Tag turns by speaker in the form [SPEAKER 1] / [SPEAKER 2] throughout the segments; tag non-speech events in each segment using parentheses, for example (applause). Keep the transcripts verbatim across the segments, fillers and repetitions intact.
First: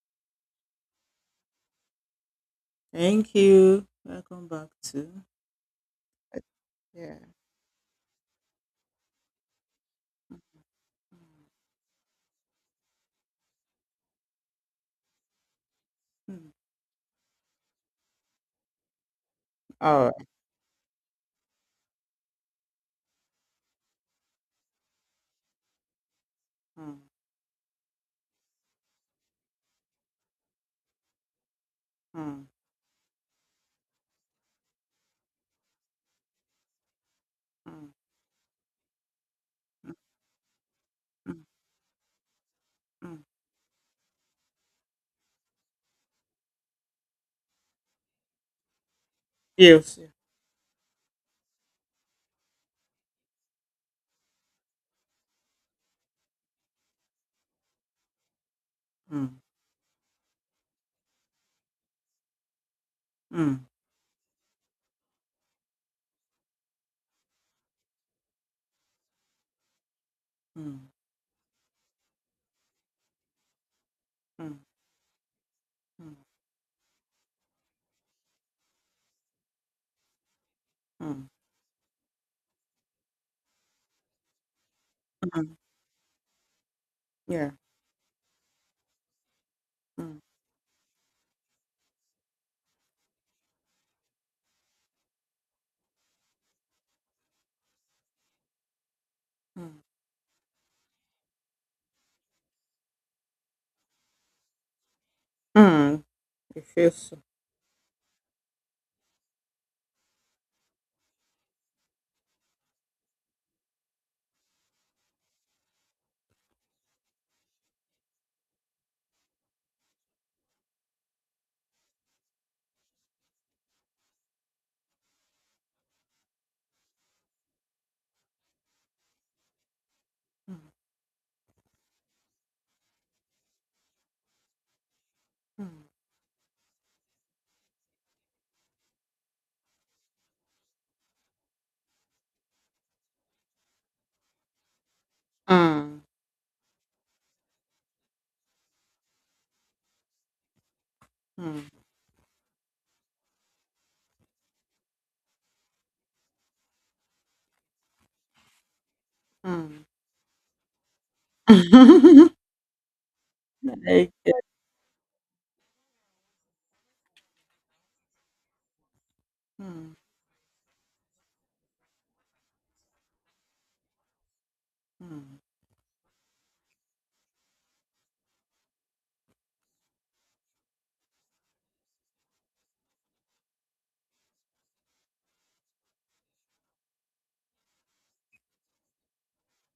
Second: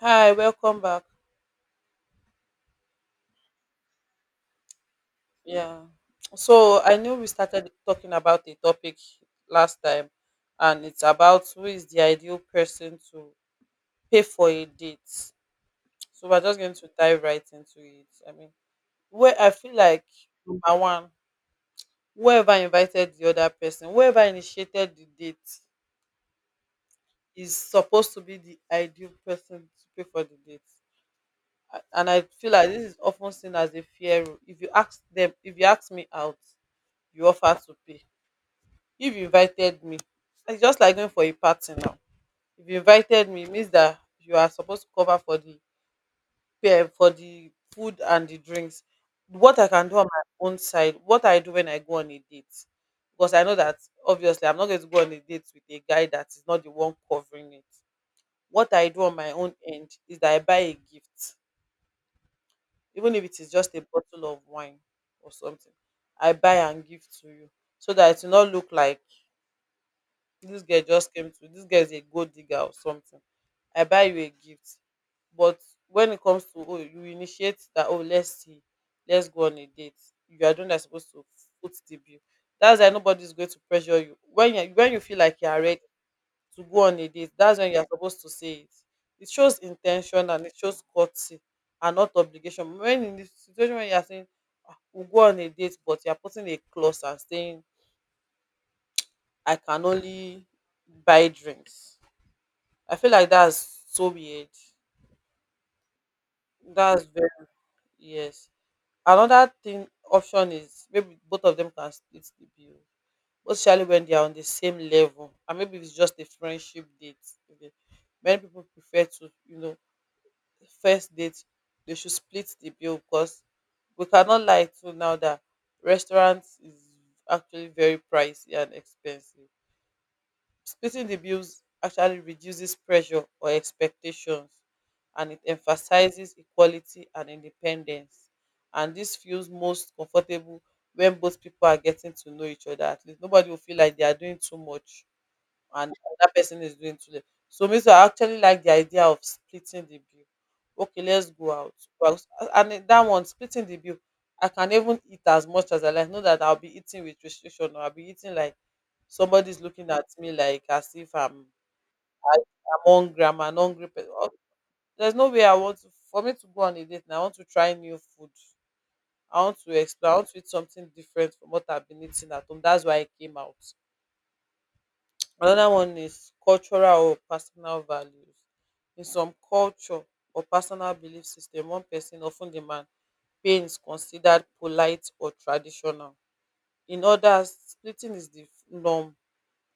[SPEAKER 1] Hi, welcome back.
[SPEAKER 2] Thank you. Welcome back to.
[SPEAKER 1] Yeah. So I know
[SPEAKER 2] Yeah.
[SPEAKER 1] we started talking about a topic last time, and it's about who is the ideal person to pay for a date. So we're
[SPEAKER 2] Mm.
[SPEAKER 1] just going to dive right into it. I mean, where I feel like
[SPEAKER 2] All right.
[SPEAKER 1] my one, whoever invited the other person, whoever initiated the date,
[SPEAKER 2] Mm.
[SPEAKER 1] is supposed to be the ideal person to pay for the date. A- And I
[SPEAKER 2] Mm.
[SPEAKER 1] feel like this is often seen as a fair rule. If you ask them, if you ask me out, you offer to
[SPEAKER 2] Mm.
[SPEAKER 1] pay. If you invited
[SPEAKER 2] Mm.
[SPEAKER 1] me, it's just like going for a
[SPEAKER 2] Mm.
[SPEAKER 1] party now. If you
[SPEAKER 2] Mm.
[SPEAKER 1] invited me, it means that you are supposed to cover for the fare- for the food and the drinks. What I can do
[SPEAKER 2] Yes. Yeah.
[SPEAKER 1] on my own side, what I do when I go on a date, because I know that obviously I'm not going to go on a date with a guy that is not the one covering it. What I do on my
[SPEAKER 2] Mm.
[SPEAKER 1] own end is that I buy a gift, even if it is
[SPEAKER 2] Mm.
[SPEAKER 1] just a bottle of wine or something. I buy and give to you so that it will not look like this
[SPEAKER 2] Mm.
[SPEAKER 1] girl just came to, this girl is a gold digger or something. I buy you a
[SPEAKER 2] Mm.
[SPEAKER 1] gift. But when
[SPEAKER 2] Mm.
[SPEAKER 1] it comes to, oh, you initiate that, oh, let's see, let's go on a date. You are the one that's supposed to
[SPEAKER 2] Mm.
[SPEAKER 1] put the bill. That's why nobody's going to pressure you. When you when you feel like you
[SPEAKER 2] Mm.
[SPEAKER 1] are ready to go on a date,
[SPEAKER 2] Yeah.
[SPEAKER 1] that's when you are supposed to say it. It shows
[SPEAKER 2] Mm.
[SPEAKER 1] intention and it shows courtesy and not obligation. When in the situation when you are saying, "Ah, we'll go on a date," but you are putting a clause and saying I
[SPEAKER 2] Mm.
[SPEAKER 1] can only buy drinks. I feel like that's so weird.
[SPEAKER 2] Mm. It feels
[SPEAKER 1] That's
[SPEAKER 2] so.
[SPEAKER 1] very, yes. Another thing option is maybe both of them can split the bill, especially when they are on the same level, and maybe it's just a friendship date. Okay. Many people prefer to, you know, first date they should split the bill because we cannot lie to now that restaurants is actually very pricey and expensive.
[SPEAKER 2] Mm.
[SPEAKER 1] Splitting the bills actually reduces pressure or expectations and it
[SPEAKER 2] Mm.
[SPEAKER 1] emphasizes equality and independence. And this feels most comfortable when both people are getting to know each other. At least nobody will feel like they are doing too much and that person is doing two. So me too, I actually like the idea of splitting the bill. Okay, let's go
[SPEAKER 2] Mm.
[SPEAKER 1] out. Well, and then that one splitting the bill, I can even eat as much as I like. Know that I'll be eating with restriction, or I'll be eating like
[SPEAKER 2] Mm.
[SPEAKER 1] somebody's
[SPEAKER 2] Mm.
[SPEAKER 1] looking at me like as if I'm
[SPEAKER 2] (laughs)
[SPEAKER 1] I- I'm hungry, I'm an hungry
[SPEAKER 2] Like.
[SPEAKER 1] person. Oh, there's no way I want to, for me to go on a date and I want to try new food. I want to
[SPEAKER 2] Mm.
[SPEAKER 1] explore, I want to eat something different from what I've been eating at home. That's why I came out.
[SPEAKER 2] Mm.
[SPEAKER 1] Another one is cultural or personal values. In some culture or personal belief system, one person of ten demand paying is considered polite or traditional. In others, splitting is the norm.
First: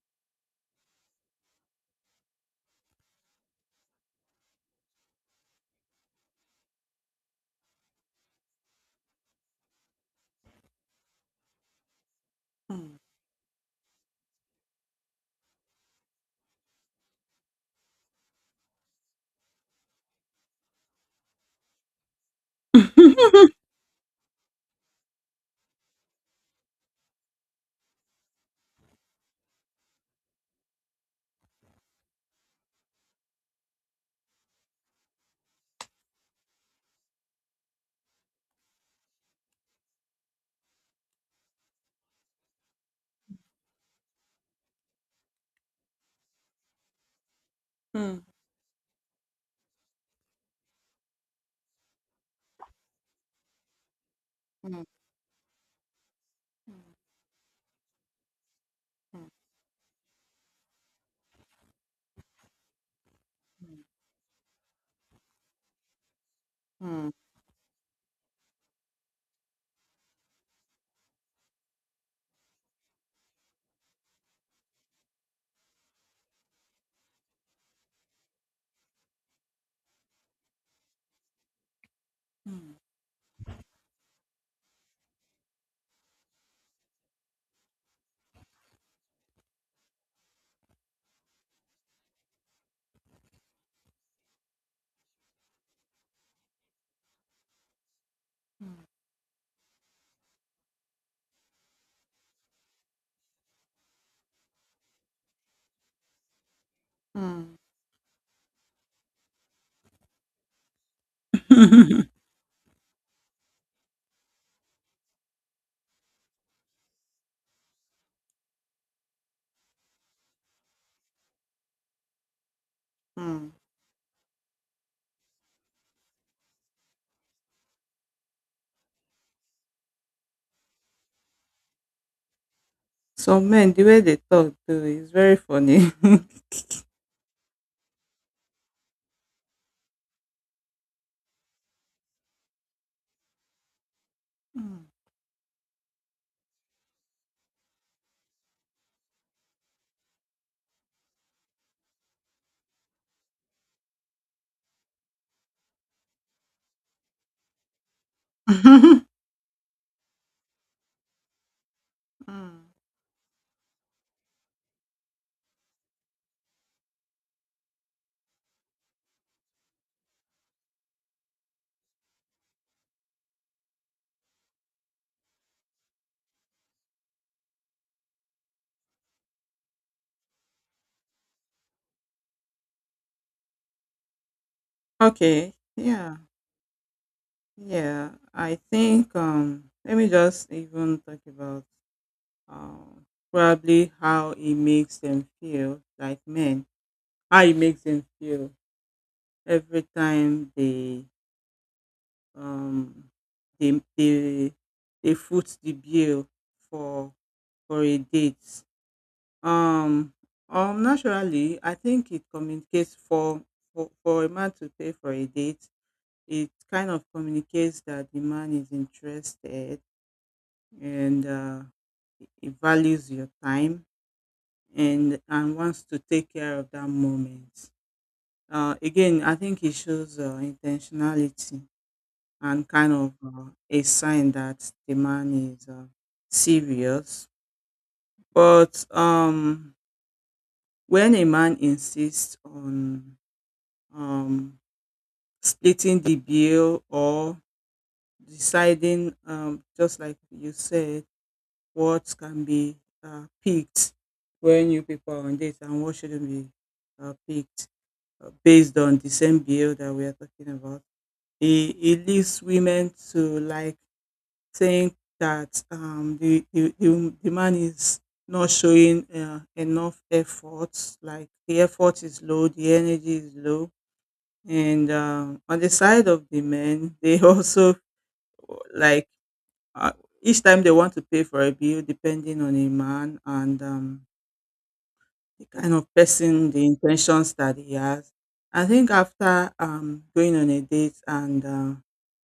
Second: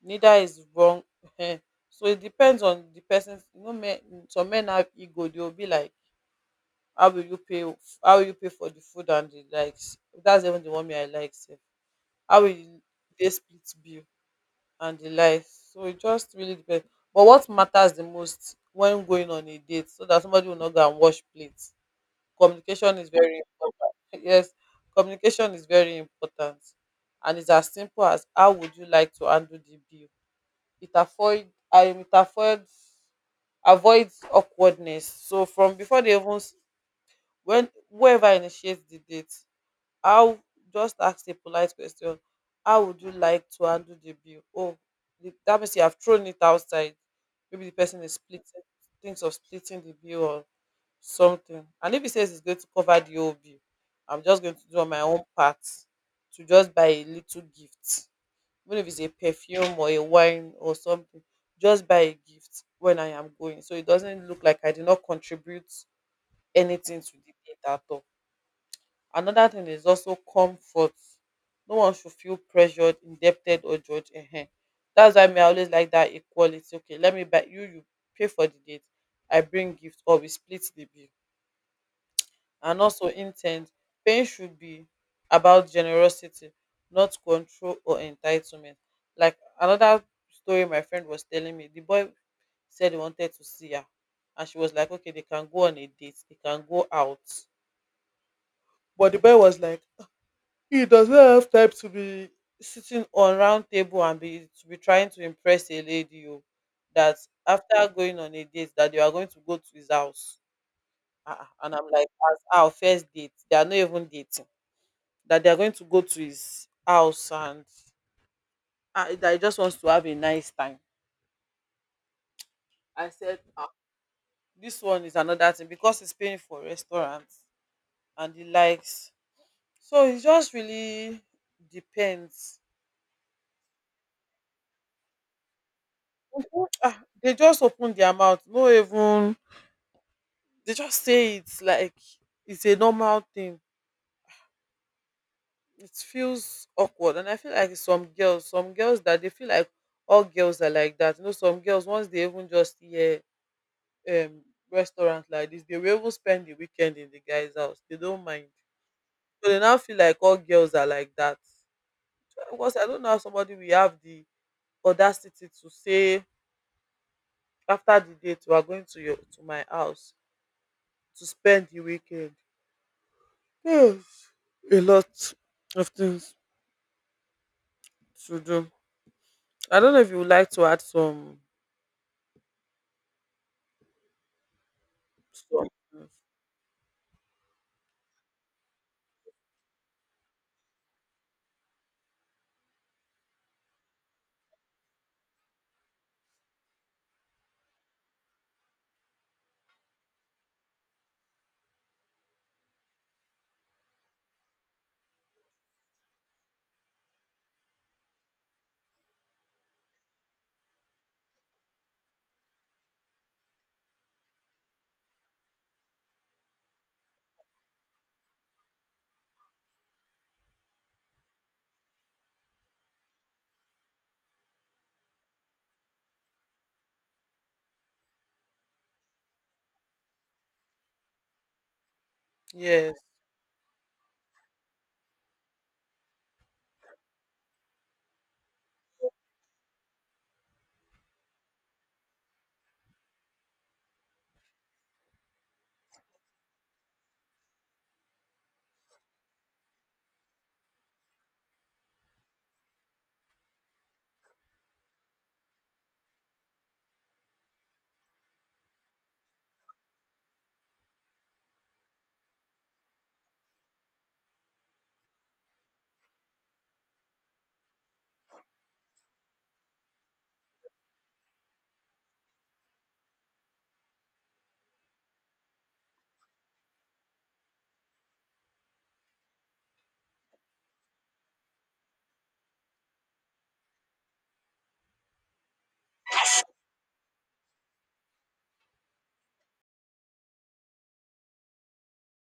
[SPEAKER 1] Neither is wrong. (laughs) Ehen. So it depends on the person. You know, men, some men have ego. They will be like, "How will you pay? How will you pay for the food and the likes?" That's even the one me I like, sef. How will you,
[SPEAKER 2] Mm.
[SPEAKER 1] they split bill? And the light. So it just really depends. But what matters the most when going on a date so that somebody will not go and wash plates. Communication is very
[SPEAKER 2] (laughs)
[SPEAKER 1] important. (laughs) Yes, communication is very important. And it's as simple as how would you like to handle the bill? It avoid I it avoids avoids awkwardness. So from before they even s- when whoever initiates the date, how, just ask a polite question. How would you like to handle the bill? Oh, the, that means you have thrown it outside. Maybe the person is
[SPEAKER 2] Mm.
[SPEAKER 1] splitting, thinks of splitting the bill or something. And if he says he's going to cover the whole bill, I'm just going to do my own part to just buy a little gift. Even if it's a perfume or a wine or something, just buy a gift when I am going. So it doesn't look like I did not contribute anything to the data at all. Another thing is also comfort. No one should feel pressured, indebted, or judged. Ehen. That's why me, I always like that equality. Okay, let me buy you, you pay for the date. I bring gift or we split the bill.
[SPEAKER 2] Mm. Mm. Mm. Mm.
[SPEAKER 1] And also intent. Paying should be about generosity, not control or entitlement. Like another story my friend was telling me, the boy said he wanted to see her. And she was like, okay, they can go on a date, they can go out.
[SPEAKER 2] Mm.
[SPEAKER 1] But the boy was like, he does not have time to be sitting on round table and be to be trying to impress a lady o, that
[SPEAKER 2] Mm. Mm.
[SPEAKER 1] after going on a date that you are going to go to his house. Ah, ah, and I'm like,
[SPEAKER 2] (laughs)
[SPEAKER 1] as our first date, they are not even dating. That they are going to go to his house and, ah, that he just wants to have a nice time. I said,
[SPEAKER 2] Mm.
[SPEAKER 1] ah, this one is another thing because he's paying for restaurants and he likes. So it just really depends.
[SPEAKER 2] Some men, the way they talk too is very funny.
[SPEAKER 1] (laughs) Mhm.
[SPEAKER 2] (laughs)
[SPEAKER 1] Ah, they just open their mouth, no even they just say it's like it's a normal thing.
[SPEAKER 2] Mm.
[SPEAKER 1] It feels awkward, and I feel like some girls, some girls that they feel like all girls are like that. You know, some girls once they even just hear um restaurant like this, they will even spend the weekend in the guy's house. They don't mind,
[SPEAKER 2] (laughs)
[SPEAKER 1] so they now feel like all girls are like that.
[SPEAKER 2] Mm.
[SPEAKER 1] Because I don't know how somebody will have the audacity to say, after the date we are going to your, to my house, to spend the weekend. Oh, a lot of things to do. I don't know if you would like to add some.
[SPEAKER 2] Okay.
[SPEAKER 1] Some,
[SPEAKER 2] Yeah. Yeah. I think um let me just even talk about um probably how it makes them feel like men. How it makes them feel every time they um they they they foot the bill for for a date. Um, um, Naturally, I think it communicates for, for for a man to pay for a date. It kind of communicates that the man is interested, and uh, he he values your time and and wants to take care of that moment. Uh, again, I think it shows uh, intentionality, and kind
[SPEAKER 1] yes.
[SPEAKER 2] of uh, a sign that the man is uh, serious. But um, when a man insists on um, splitting the bill or deciding, um, just like you said, what can be uh, picked when you people are on date and what shouldn't be uh, picked uh, based on the same bill that we are talking about. It, it leaves women to like think that um, the, the, the, the man is not showing uh, enough effort, like the effort is low, the energy is low, and um, on the side of the men they (laughs) also like uh, each time they want to pay for a bill depending on a man. And um, the kind of person, the intentions that he has, I think after um, going on a date and uh,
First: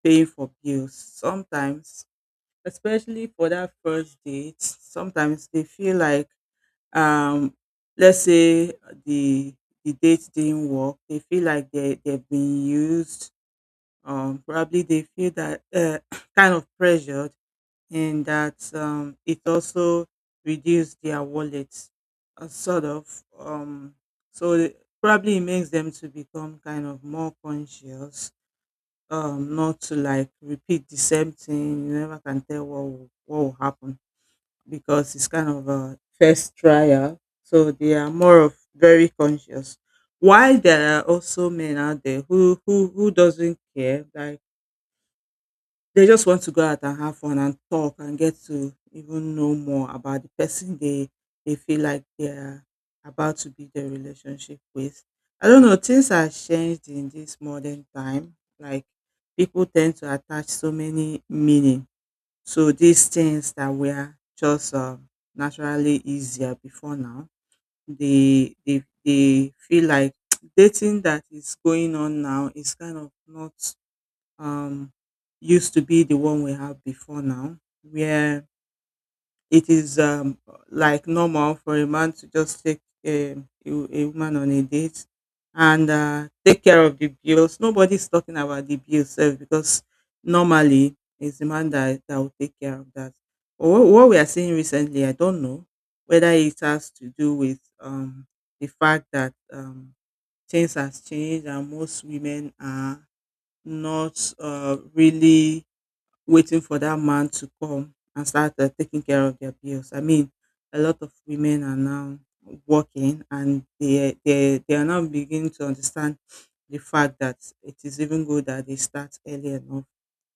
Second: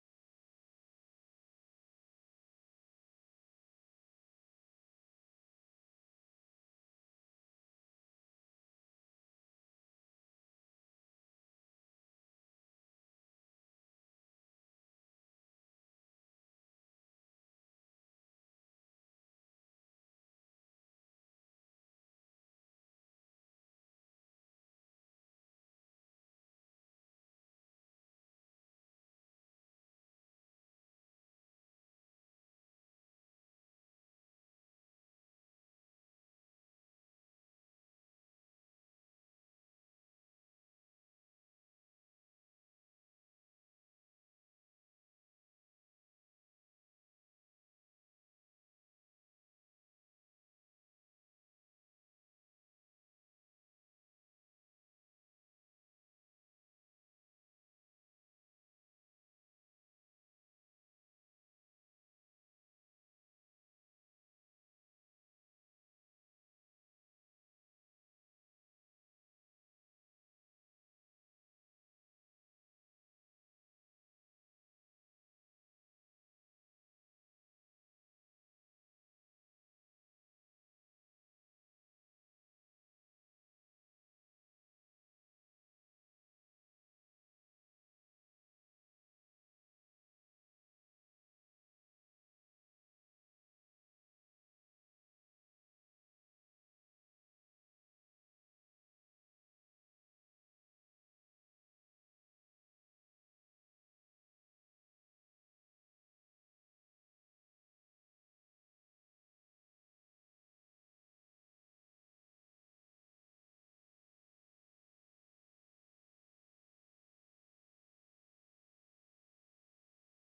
[SPEAKER 2] paying for bills sometimes, especially for that first date, sometimes they feel like, um, let's say the the date didn't work, they feel like they, they've been used. Um, probably they feel that, uh, (clears throat) kind of pressured, and that um, it also reduced their wallets, uh, sort of, um, so it probably it makes them to become kind of more conscious, um, not to like repeat the same thing. You never can tell what will, what will happen, because it's kind of a first trial, so they are more of very conscious. While there are also men out there who who who doesn't care, like they just want to go out and have fun and talk and get to even know more about the person they they feel like they're about to build their relationship with. I don't know, things have changed in this modern time. Like, people tend to attach so many meaning to these things that were just um, naturally easier before now. They they they feel like (tsk) dating that is going on now is kind of not um, used to be the one we have before now, where it is, um, like, normal for a man to just take a, a, a woman on a date and uh, take care of the bills. Nobody's talking about the bills sef, because normally it's the man that, that will take care of that. But what, what we are seeing recently, I don't know whether it has to do with um, the fact that, um, things has changed and most women are not, uh, really, waiting for that man to come and start uh, taking care of their bills. I mean, a lot of women are now working, and they, they, they are now beginning to understand the fact that it is even good that they start early enough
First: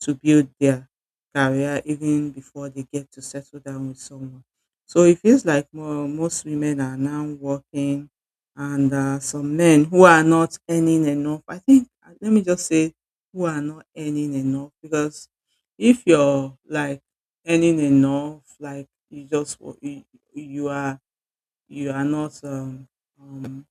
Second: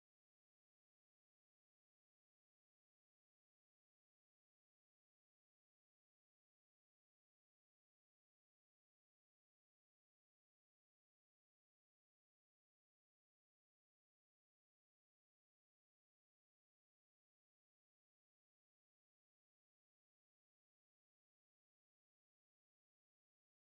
[SPEAKER 2] to build their career even before they get to settle down with someone. So it feels like, more, most women are now working, and uh, some men who are not earning enough. I think, uh, let me just say who are not earning enough, because if you're like earning enough, like you just wo- you, you are you are not um, um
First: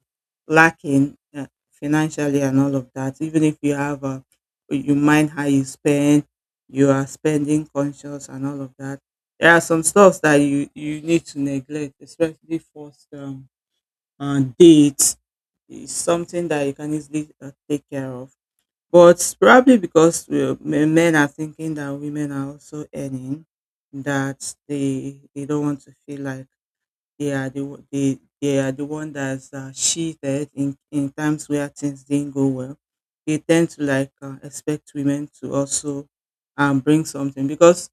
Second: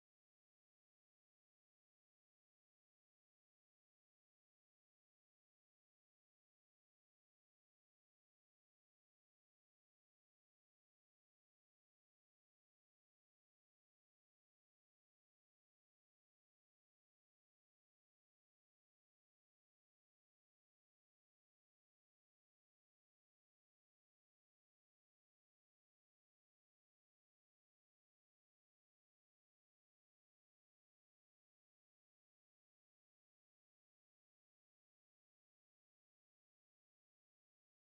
[SPEAKER 2] lacking uh, financially and all of that. Even if you have a, you mind how you spend, you are spending conscious and all of that. There are some stuffs that you you need to neglect, especially first, um, uh, dates. It's something that you can easily uh, take care of. But probably because we men men are thinking that women are also earning, that they they don't want to feel like they are the o- they they are the one that's uh, cheated in in times where things didn't go well. They tend to like uh, expect women to also um bring something, because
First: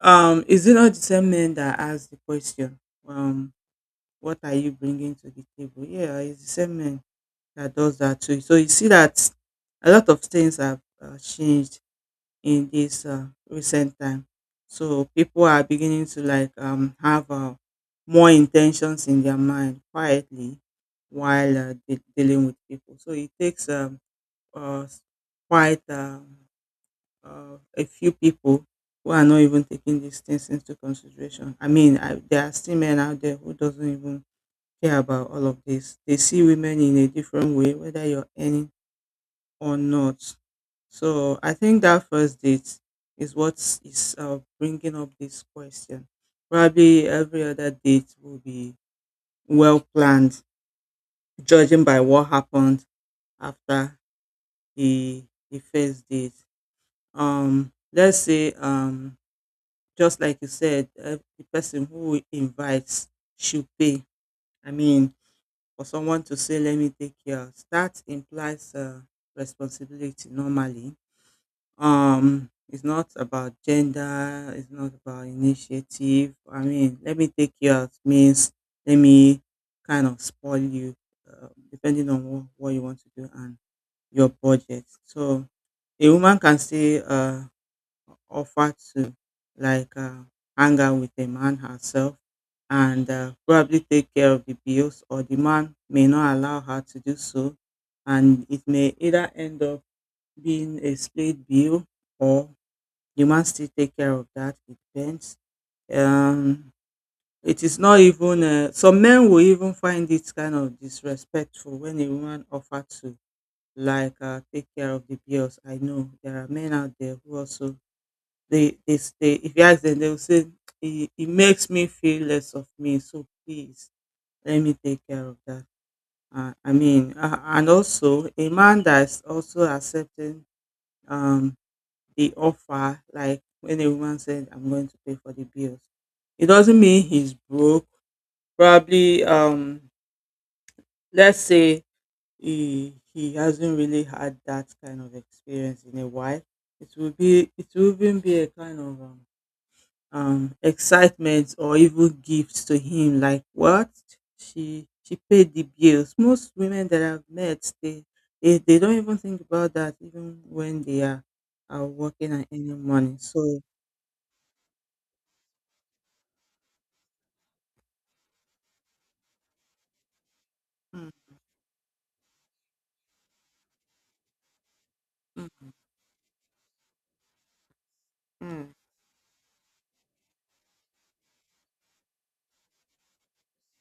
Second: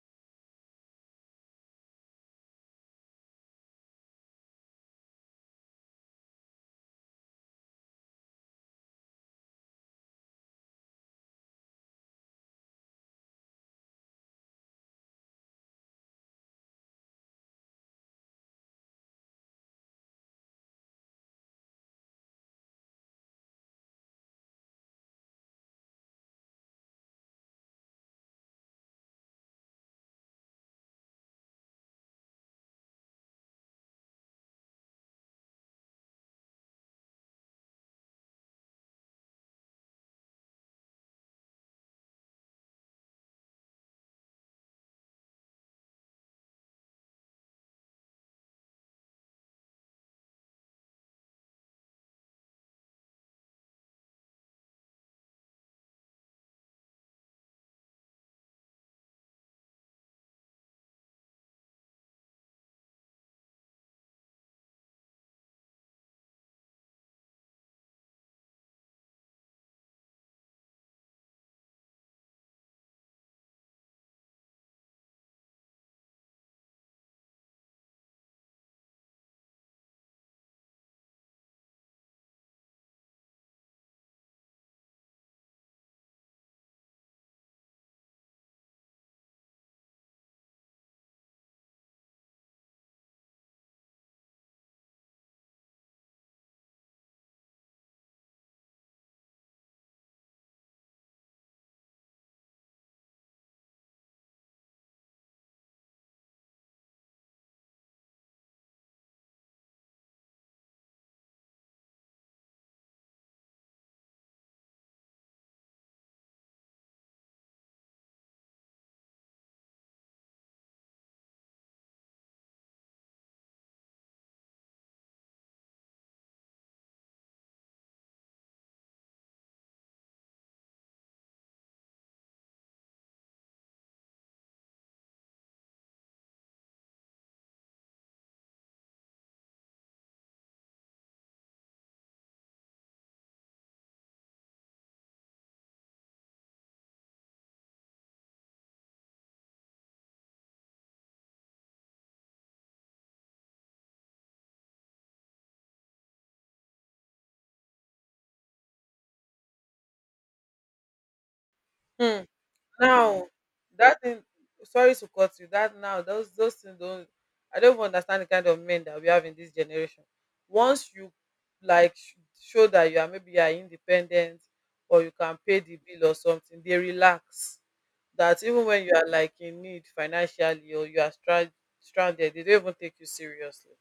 [SPEAKER 2] um is it not the same men that ask the question, um what are you bringing to the table? Yeah, it's the same men that does that too. So you see that a lot of things have uh, changed in this uh, recent time. So people are beginning to like, um, have uh, more intentions in their mind quietly while uh, de- dealing with people. So it takes, um, uh, s- quite um, uh, a few people who are not even taking these things into consideration. I mean, I, there are still men out there who doesn't even care about all of this. They see women in a different way, whether you're earning or not. So I think that first date is what is uh, bringing up this question. Probably every other date will be well planned, judging by what happened after the the first date. Um, let's say, um, just like you said, uh, the person who invites should pay. I mean, for someone to say, "Let me take care," that implies uh, responsibility normally. Um, it's not about gender, it's not about initiative. I mean, let me take you out means let me kind of spoil you, uh, depending on what, what you want to do and your budget. So a woman can still uh, offer to like uh, hang out with a man herself, and uh, probably take care of the bills, or the man may not allow her to do so, and it may either end up being a split bill, or you must still take care of that. It depends. Um, it is not even. Uh, some men will even find it kind of disrespectful when a woman offers to like uh, take care of the bills. I know there are men out there who also, they they, they, if you ask them, they will say, it, it makes me feel less of me. So please, let me take care of that. Uh, I mean, uh, and also a man that's also accepting um the offer, like when a woman said, I'm going to pay for the bills. It doesn't mean he's broke. Probably, um, let's say he he hasn't really had that kind of experience in a while. It will be it will even be a kind of um, um excitement or even gifts to him. Like what, she she paid the bills. Most women that I've met, they they, they don't even think about that, even when they are are
[SPEAKER 1] Hmm.
[SPEAKER 2] working and earning money.
[SPEAKER 1] Now
[SPEAKER 2] So.
[SPEAKER 1] that thing. Sorry to cut you. That now, those those things don't. I don't even understand the kind of men that we have in this generation. Once you like sh- show that you are, maybe you are independent or you can pay
[SPEAKER 2] Mm.
[SPEAKER 1] the bill or something, they relax. That even
[SPEAKER 2] Mm.
[SPEAKER 1] when you are like in need financially or you are stra- stranded, they don't even take you seriously.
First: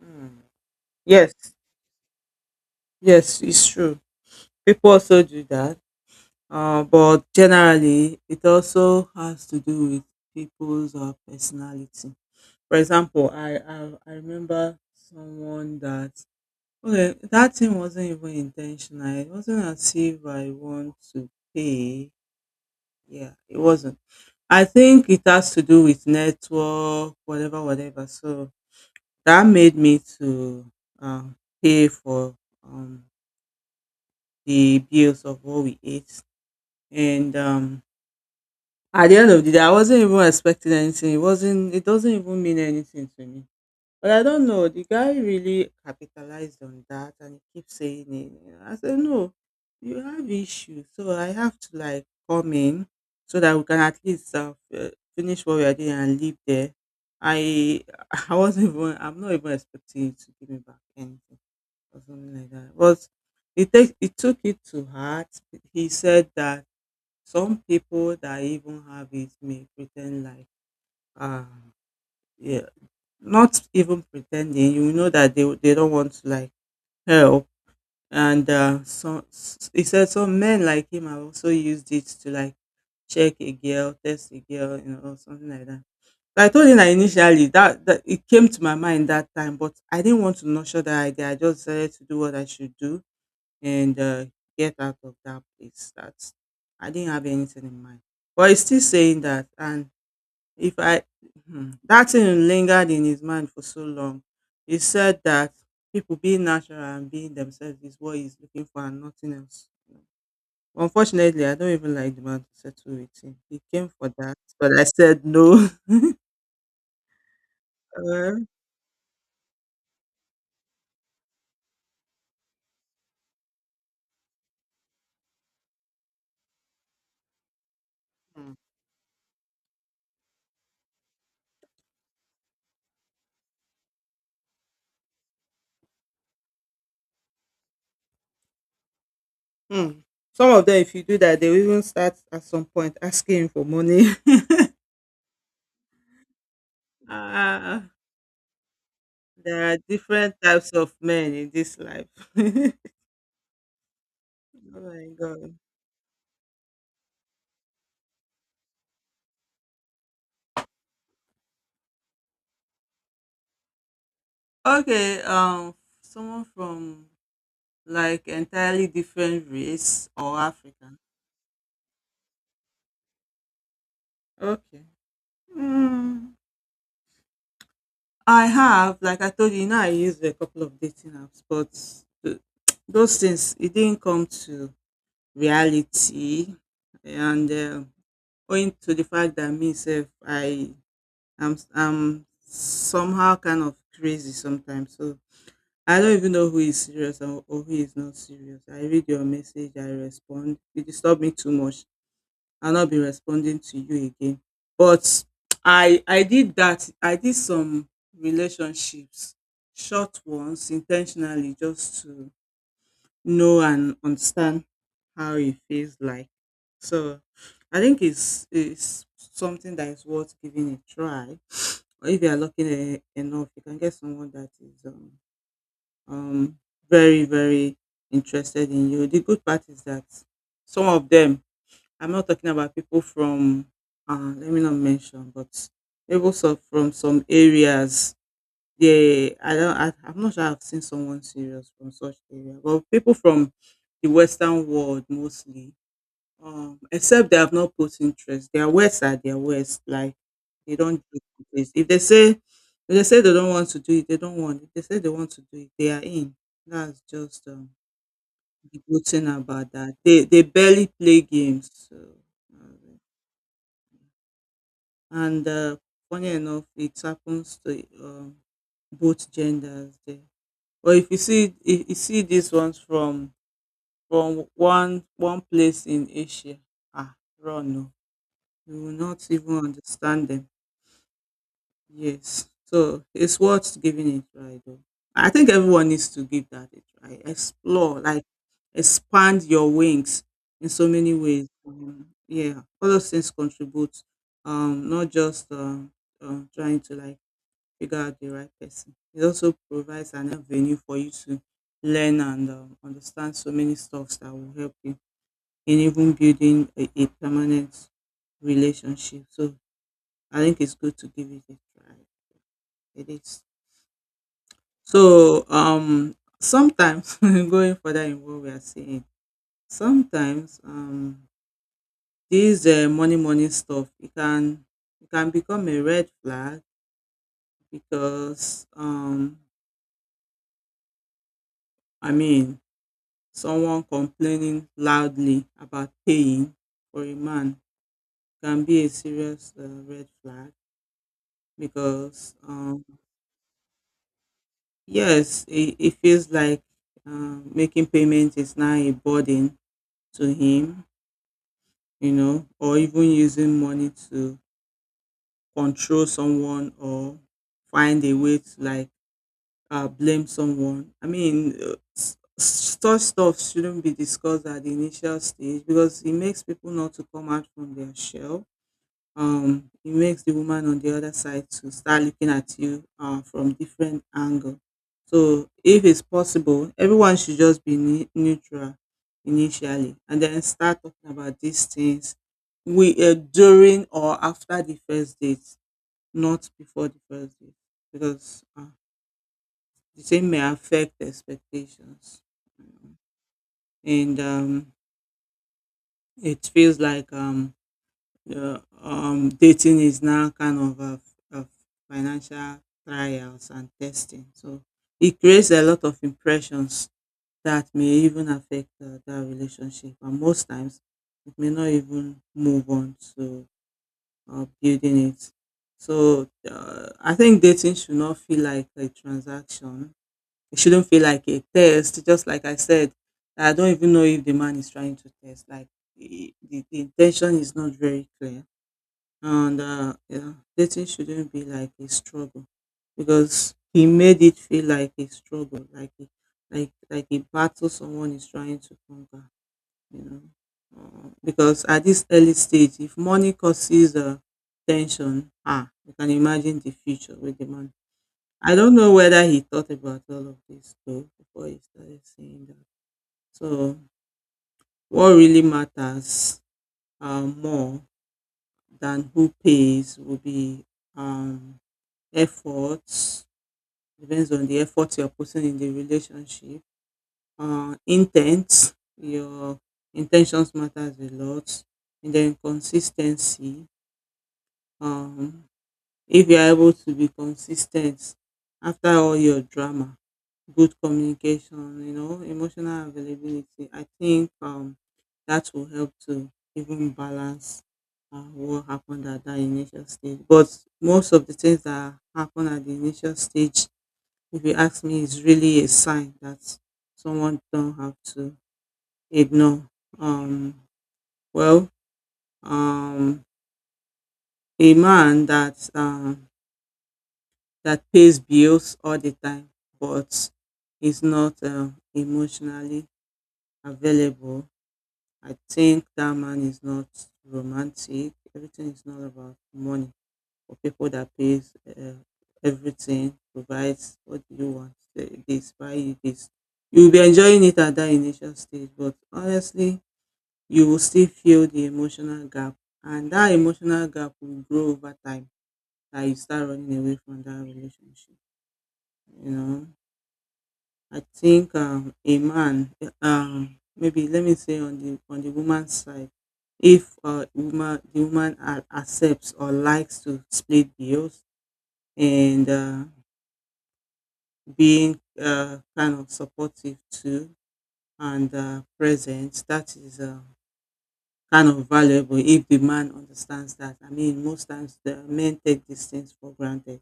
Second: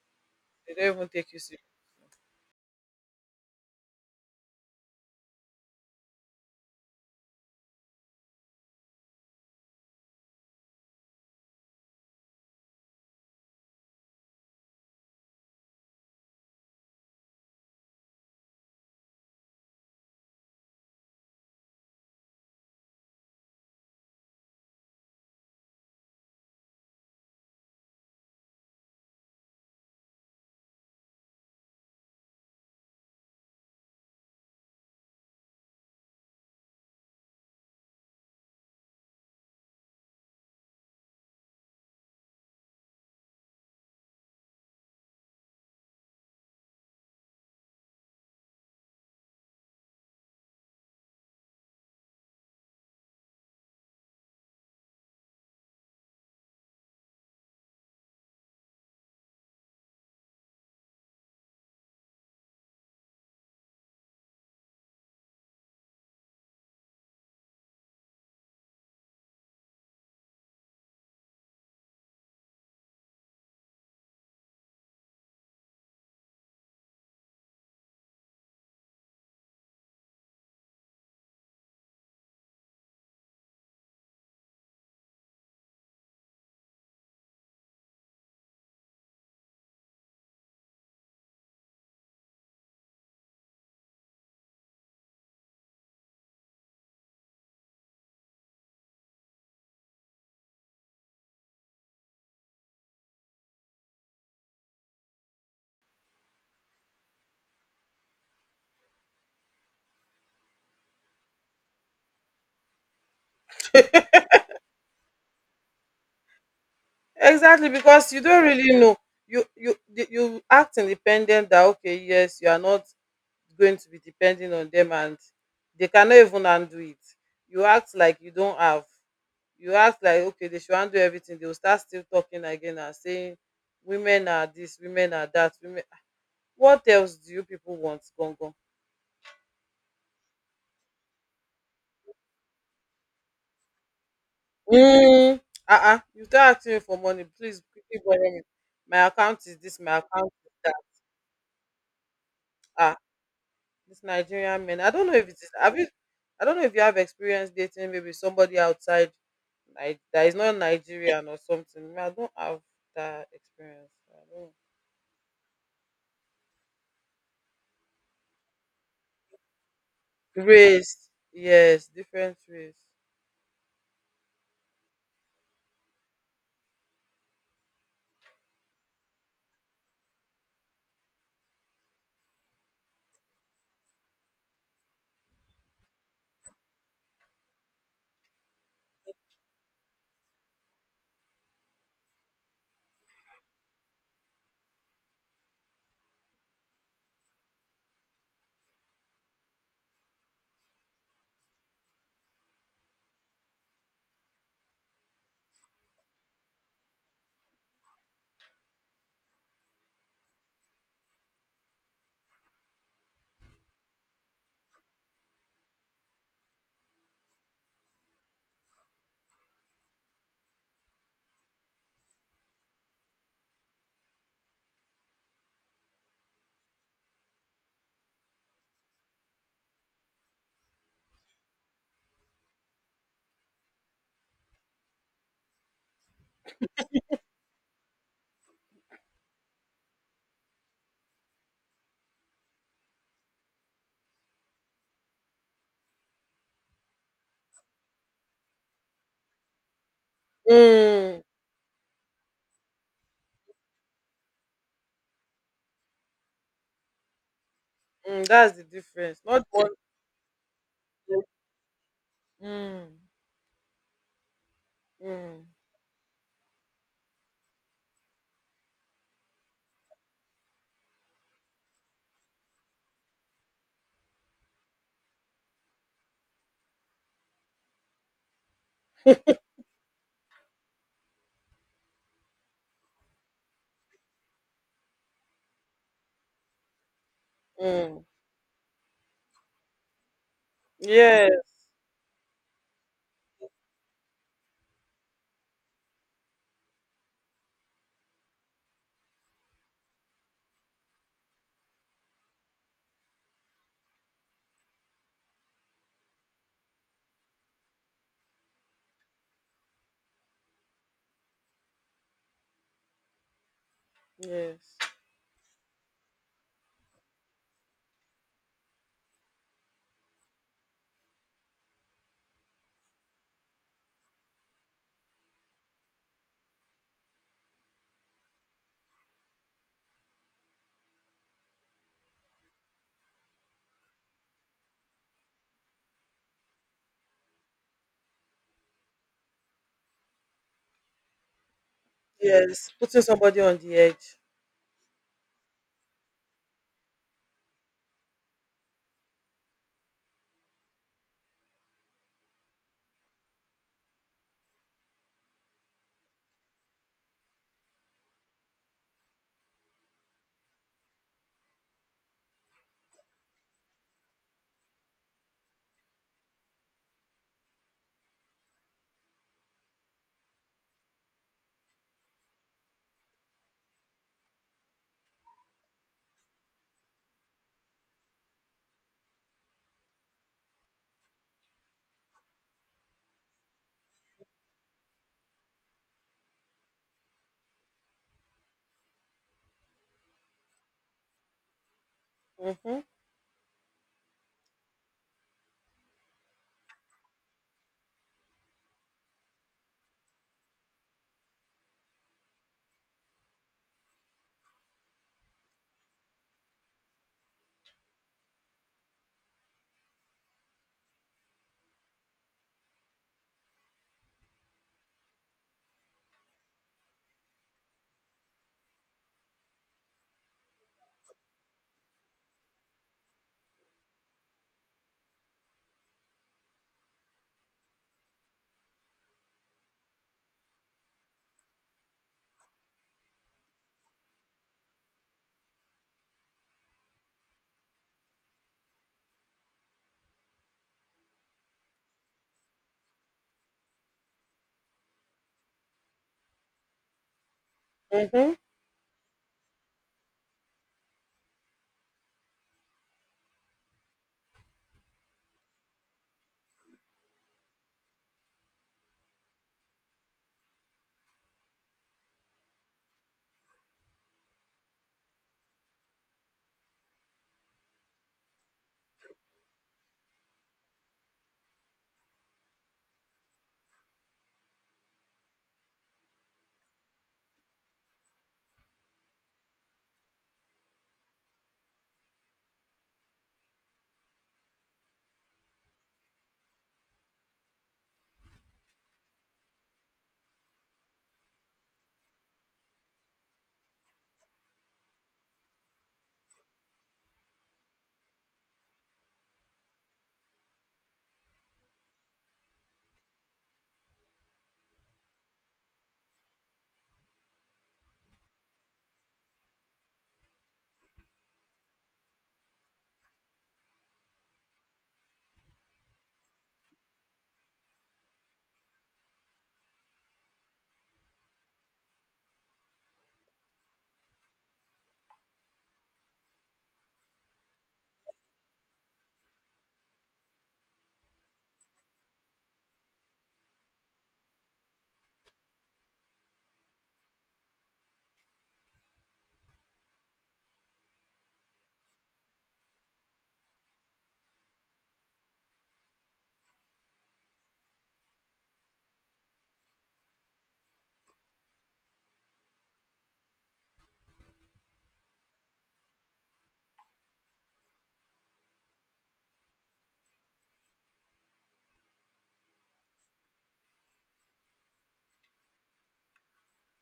[SPEAKER 2] Mm.
[SPEAKER 1] They don't even take
[SPEAKER 2] Yes,
[SPEAKER 1] you serious.
[SPEAKER 2] yes, it's true. People also do that, uh, but generally, it also has to do with people's uh, personality. For example, I, I I remember someone that, okay, that thing wasn't even intentional. It wasn't as if I want to pay. Yeah, it wasn't. I think it has to do with network, whatever, whatever. So that made me to, um, pay for, um, the bills of what we ate. And, um, at the end of the day, I wasn't even expecting anything. It wasn't. It doesn't even mean anything to me. But I don't know. The guy really capitalized on that, and he keeps saying it. You know, I said, no, you have issues, so I have to like come in so that we can at least uh, f- finish what we are doing and leave there. I (laughs) I wasn't even. I'm not even expecting you to give me back anything or something like that. But it takes it took it to heart. He said that some people that even have it may pretend like uh yeah, not even pretending. You know that they they don't want to like help. And uh, some s- he said some men like him have also used it to like check a girl, test a girl, you know, or something like that. So I told him that initially that, that it came to my mind that time, but I didn't want to nurture that idea. I just decided to do what I should do, and uh, get out of that place, that I didn't have anything in mind. But he's still saying that. And, if I, hmm, that thing lingered in his mind for so long. He said that people being natural and being themselves is what he's looking for and nothing else. Unfortunately, I don't even like the man to settle with him. He came for that, but I said no. (laughs)
[SPEAKER 1] Exactly, because you
[SPEAKER 2] Uh,
[SPEAKER 1] don't really know. You you the- you act independent that, okay, yes, you are not going to be depending on them and they cannot even undo it. You act like you
[SPEAKER 2] hmm.
[SPEAKER 1] don't have. You act like okay, they should undo everything. They will start still talking again and saying women are this, women are that, women what else do you people want, Gongo?
[SPEAKER 2] Hmm. Some of them, if you do that, they will even start at some point asking for money.
[SPEAKER 1] Mm. Uh-uh. You start asking me for
[SPEAKER 2] (laughs)
[SPEAKER 1] money, please
[SPEAKER 2] Ah.
[SPEAKER 1] quickly borrow me. My account is
[SPEAKER 2] There are
[SPEAKER 1] this, my account
[SPEAKER 2] different
[SPEAKER 1] is
[SPEAKER 2] types
[SPEAKER 1] that.
[SPEAKER 2] of men in this life. (laughs) Oh
[SPEAKER 1] Ah. This Nigerian men. I
[SPEAKER 2] my
[SPEAKER 1] don't know if it is.
[SPEAKER 2] god.
[SPEAKER 1] Have you? I don't know if you have experience dating maybe somebody outside Ni- that is not Nigerian or something. Me, I don't have that experience. I
[SPEAKER 2] Okay, um someone from like entirely different race or
[SPEAKER 1] don't.
[SPEAKER 2] African.
[SPEAKER 1] Race, yes, different race.
[SPEAKER 2] Okay. Mm, I have, like I told you, you know, I used a couple of dating apps, but th- those things it didn't come to reality, and uh, owing to the fact that myself, I am I'm somehow kind of crazy sometimes, so I don't even know who is serious or, or who is not serious. I read your message, I respond. You disturb me too much. I'll not be responding to you again. But I I did that. I did some relationships, short ones, intentionally, just to know and understand how it feels like. So I think it's it's something that is worth giving a try. Or if you are lucky e- enough, you can get someone that is um, um, very, very interested in you. The good part is that some of them, I'm not talking about people from, uh, let me not mention, but people so from some areas, they, I don't, I, I'm not sure I've seen someone serious from such area, but people from the Western world mostly, um, except they have not put interest. Their words are their words. Like they don't do
[SPEAKER 1] Mm,
[SPEAKER 2] with this. If they say if they say they don't want to do it, they don't want. If they say they want to do it, they are in. That's just um,
[SPEAKER 1] mm, that's the
[SPEAKER 2] the good
[SPEAKER 1] difference.
[SPEAKER 2] thing
[SPEAKER 1] Not one.
[SPEAKER 2] about that. They they barely play games. So, um,
[SPEAKER 1] Mm,
[SPEAKER 2] and
[SPEAKER 1] mm,
[SPEAKER 2] uh, funny enough, it happens to um, both genders there. But if you see if you see these ones from from one one place in Asia, ah, run. You will not even understand them. Yes. So it's worth giving it right though. I think everyone needs to give that a try. Explore,
[SPEAKER 1] mm.
[SPEAKER 2] like expand your wings in so many
[SPEAKER 1] Yes,
[SPEAKER 2] ways. Um, yeah, all those things contribute. Um, not just um, uh, trying to like figure out the right person. It also provides an avenue for you to learn and um, understand so many stuffs that will help you in even building a, a permanent relationship. So I think it's good to give it a try. It is.
[SPEAKER 1] yes,
[SPEAKER 2] So um sometimes (laughs) going further in what we are saying, sometimes um these uh, money money stuff it can it can become a red flag because um I mean someone complaining loudly about paying for a man can be a serious uh, red flag because
[SPEAKER 1] yes.
[SPEAKER 2] um
[SPEAKER 1] Putting somebody on the edge.
[SPEAKER 2] yes, it, it feels like um, making payments is now a burden to him, you know, or even using money to control someone or find a way to like uh, blame someone. I mean, uh, s- s- such stuff shouldn't be discussed at the initial stage because it makes people not to come out from their shell. um it makes the woman on the other side to start looking at you uh, from different angle. So if it's possible everyone should just be ne- neutral initially and then start talking about these things we uh, during or after the first date, not before the first date because uh, the same may affect expectations.
[SPEAKER 1] Mm-hmm,
[SPEAKER 2] And um, it feels like um, yeah, um, dating is now kind of a, a financial trials and testing. So it creates a lot of impressions that may even affect uh, that relationship. And most times, it may not even move on to uh, building it. So uh, I think dating should not feel like a transaction. It shouldn't feel like a test. Just like I said, I don't even know if the man is trying to test. Like the, the the intention is not very clear, and uh, yeah, dating shouldn't be like a struggle because he made it feel like a struggle, like a, like like a battle someone is trying to conquer, you know. Uh, because at this early stage, if money causes uh, tension, ah, you can imagine the future with the man.
[SPEAKER 1] mm-hmm.
[SPEAKER 2] I don't know whether he thought about all of this though before he started saying that. So, what really matters uh, more than who pays will be um, efforts, depends on the effort you're putting in the relationship. Uh, intent, your intentions matters a lot. And then consistency. Um, if you're able to be consistent after all your drama, good communication, you know, emotional availability, I think um, that will help to even balance uh, what happened at that initial stage. But most of the things that happen at the initial stage, if you ask me, is really a sign that someone don't have to ignore. Um, well, um, a man that um, that pays bills all the time but is not uh, emotionally available, I think that man is not romantic. Everything is not about money. For people that pays uh, everything, provides what do you want, say this, buy you this. You'll be enjoying it at that initial stage, but honestly, you will still feel the emotional gap, and that emotional gap will grow over time that you start running away from that relationship. You know, I think um, a man, um, maybe let me say on the on the woman's side, if uh, woman the woman a- accepts or likes to split bills and uh, being uh, kind of supportive too and uh, present, that is uh, kind of valuable if the man understands that. I mean most times the men take these things for granted,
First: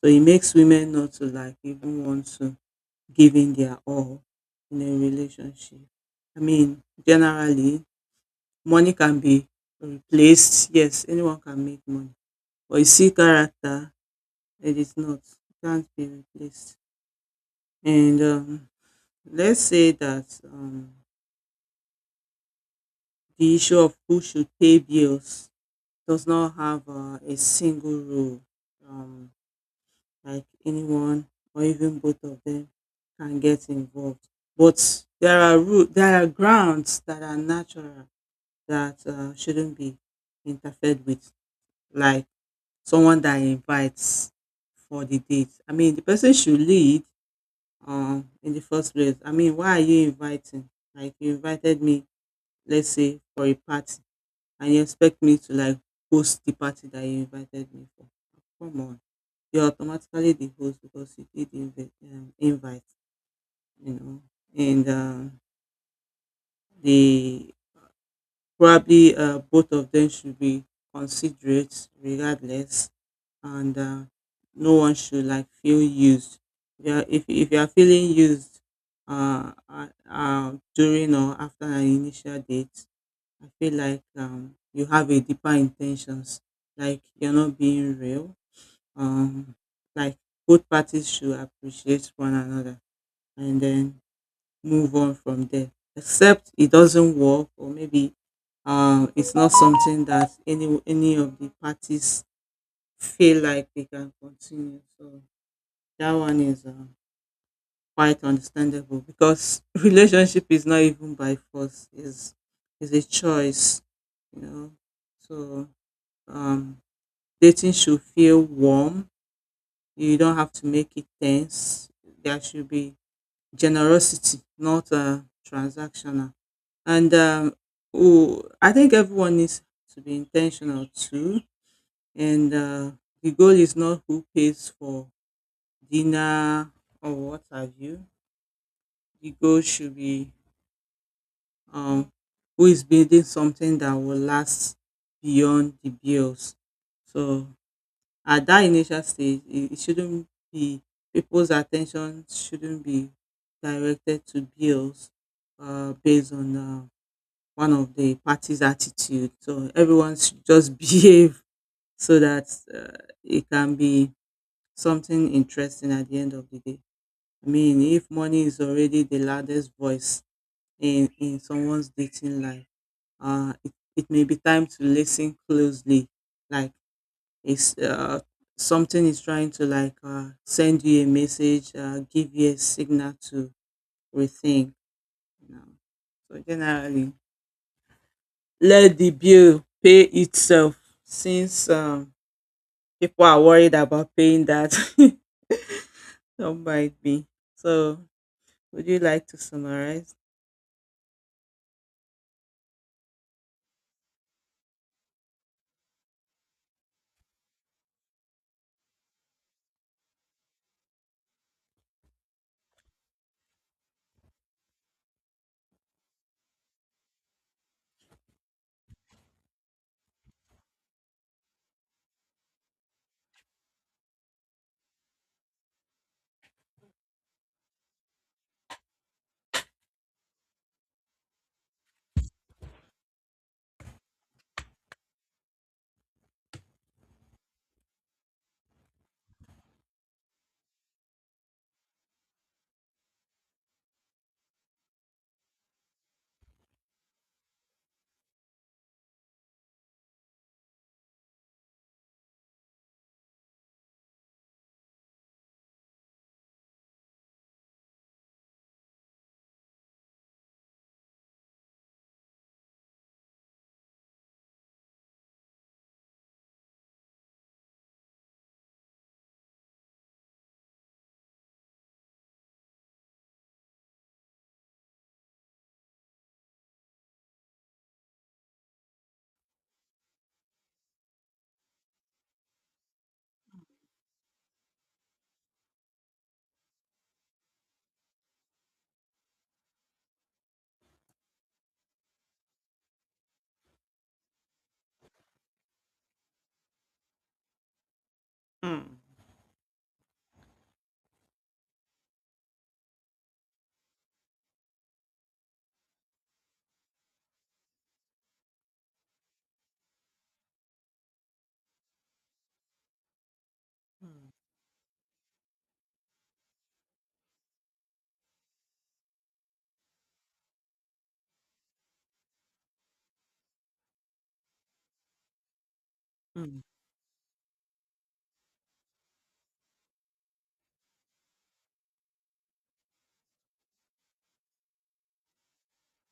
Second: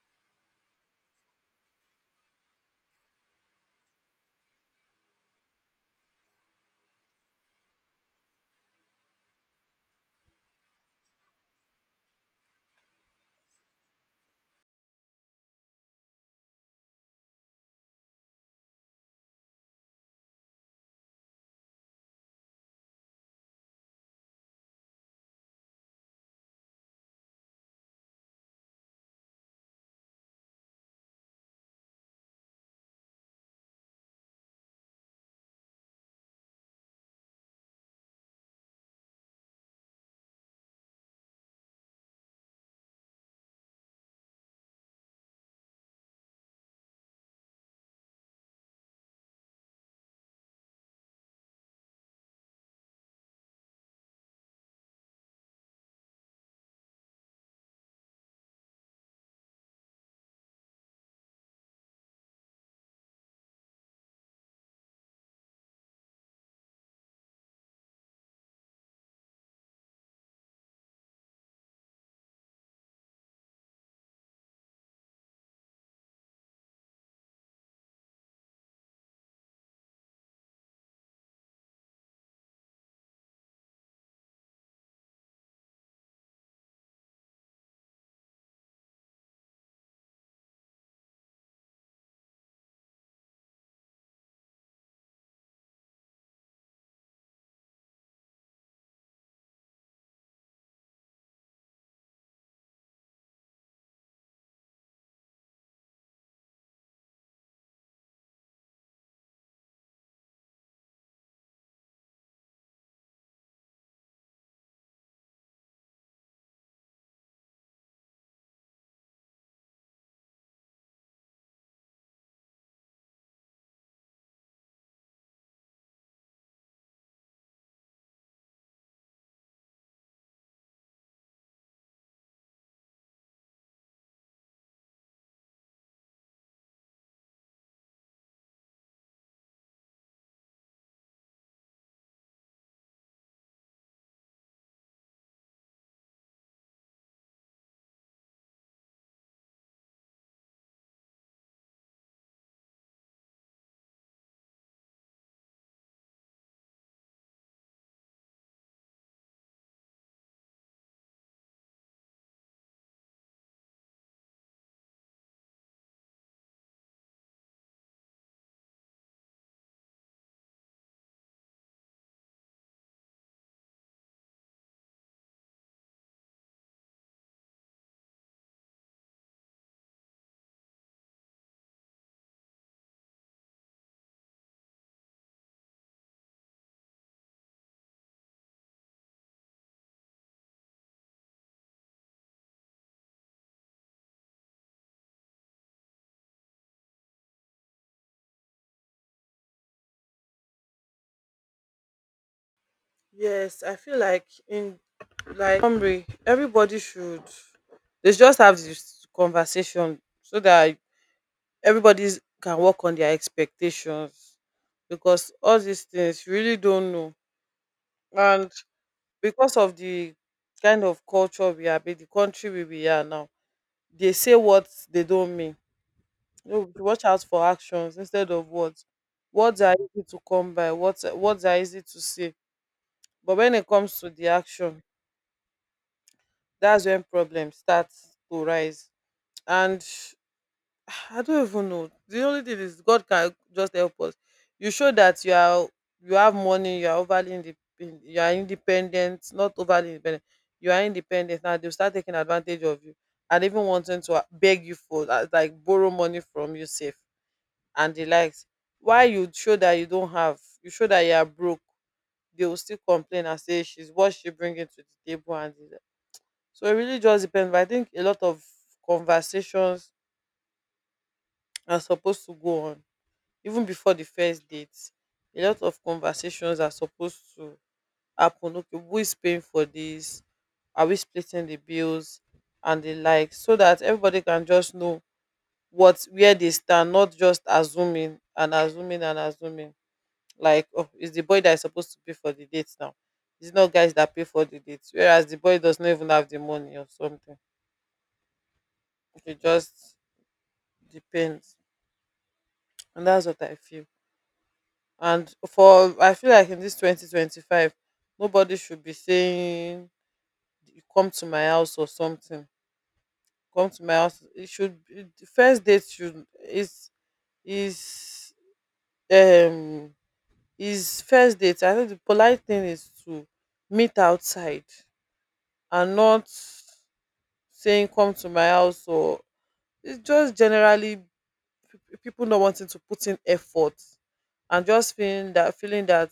[SPEAKER 2] so it makes women not to like even want to give in their all in a relationship. I mean generally money can be replaced, yes, anyone can make money, but you see character, it is not, it can't be replaced. And um, let's say that um, the issue of who should pay bills does not have uh, a single rule. Um, like anyone or even both of them can get involved. But there are ru- there are grounds that are natural that uh, shouldn't be interfered with, like someone that invites for the date. I mean, the person should lead um, in the first place. I mean, why are you inviting? Like you invited me, let's say, for a party and you expect me to like host the party that you invited me for. Come on, you're automatically the host because you did invi- um, invite, you know. And um, the probably uh, both of them should be considerate regardless, and uh, no one should like feel used. Yeah, if if you are feeling used uh, uh, uh, during or after an initial date, I feel like um, you have a deeper intentions, like you're not being real. Um, like both parties should appreciate one another and then move on from there. Except it doesn't work, or maybe um, it's not something that any any of the parties feel like they can continue. So that one is uh quite understandable because (laughs) relationship is not even by force; is is a choice, you know. So Um, dating should feel warm. You don't have to make it tense. There should be generosity, not uh, transactional. And um, oh, I think everyone needs to be intentional too. And uh, the goal is not who pays for dinner or what have you. The goal should be um, who is building something that will last beyond the bills. So at that initial stage, it it shouldn't be, people's attention shouldn't be directed to bills uh, based on uh, one of the party's attitude. So everyone should just (laughs) behave so that uh, it can be something interesting at the end of the day. I mean, if money is already the loudest voice in in someone's dating life, uh, it, it may be time to listen closely, like it's uh, something is trying to like uh, send you a message, uh, give you a signal to rethink. You know? So generally, let the bill pay itself. Since um, people are worried about paying that, (laughs) some might be. So would you like to summarize?
[SPEAKER 1] Yes, I feel like in, like hungry, everybody should, they should just have this conversation so that everybody can work on their expectations because all these things you really don't know. And because of the kind of culture we are, the country where we are now, they say what they don't mean. You know, we should watch out for actions instead of words. Words are easy to come by. Words words are easy to say, but when it comes to the action, that's when problems start to rise. And I don't even know. The only thing is God can just help us. You show that you are, you have money, you are overly independent, you are independent, not overly independent. You are independent now. They'll start taking advantage of you and even wanting to a- beg you for, uh, like borrow money from you safe and the likes. Why you show that you don't have, you show that you are broke, they will still complain and say she's what she bringing to the table and the like. So it really just depends. But I think a lot of conversations are supposed to go on even before the first date. A lot of conversations are supposed to happen. Okay, who is paying for this? Are we splitting the bills and the like, so that everybody can just know what, where they stand, not just assuming and assuming and assuming, like, oh, it's the boy that is supposed to pay for the dates now. It's not guys that pay for the dates, whereas the boy does not even have the money or something.
[SPEAKER 2] Mm,
[SPEAKER 1] It just depends, and that's what I feel. And for, I feel like in this twenty twenty-five nobody should be saying, "You come to my house or something, come to my house."
[SPEAKER 2] mm,
[SPEAKER 1] It should, it, the first date should is is um is first date, I think the polite thing is to meet outside, and not
[SPEAKER 2] mm,
[SPEAKER 1] saying come to my house or. It's just generally pe- people not wanting to put in effort, and just feeling that feeling that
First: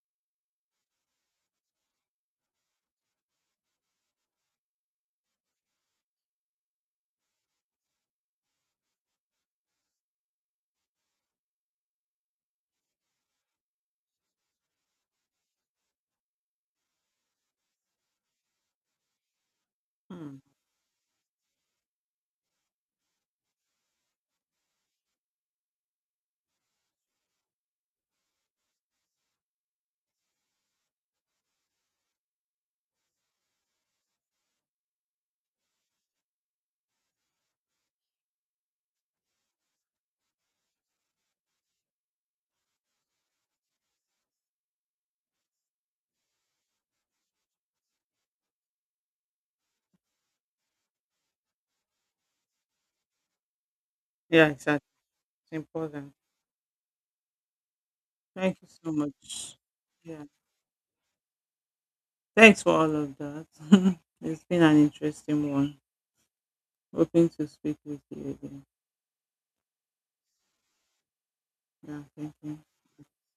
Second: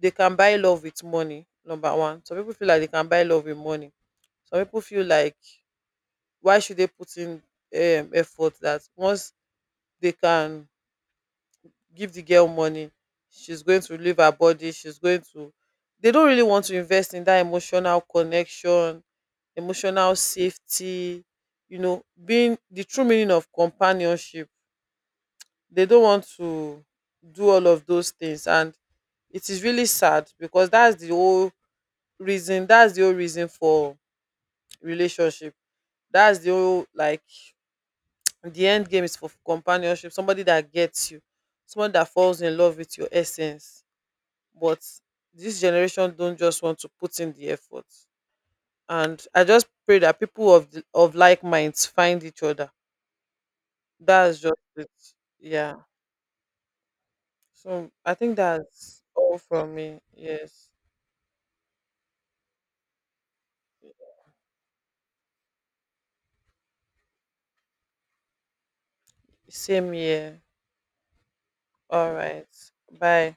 [SPEAKER 1] they can buy love with money. Number one, some people feel like they can buy love with money. Some people feel like, why should they put in um, effort that, once they can give the girl money, she's going to leave her body, she's going to, they don't really want to invest in that emotional connection, emotional
[SPEAKER 2] mm.
[SPEAKER 1] safety. You know, being the true meaning of companionship, they don't want to do all of those things. And it is really sad because that's the whole reason, that's the whole reason for relationship. That's the whole, like, the end game is for companionship, somebody that gets you, someone that falls in love with your essence. But this generation don't just want to put in the effort, and I just pray that people of the, of like minds find each other. That's
[SPEAKER 2] Yeah,
[SPEAKER 1] just
[SPEAKER 2] exactly.
[SPEAKER 1] it.
[SPEAKER 2] It's
[SPEAKER 1] Yeah.
[SPEAKER 2] important.
[SPEAKER 1] So I think
[SPEAKER 2] Thank you so
[SPEAKER 1] that's all
[SPEAKER 2] much.
[SPEAKER 1] from me.
[SPEAKER 2] Yeah.
[SPEAKER 1] Yes.
[SPEAKER 2] Thanks for all of that. (laughs) It's been an interesting one. Hoping to speak with you again.
[SPEAKER 1] Same here.
[SPEAKER 2] Yeah,
[SPEAKER 1] All
[SPEAKER 2] thank
[SPEAKER 1] right.
[SPEAKER 2] you.
[SPEAKER 1] Bye.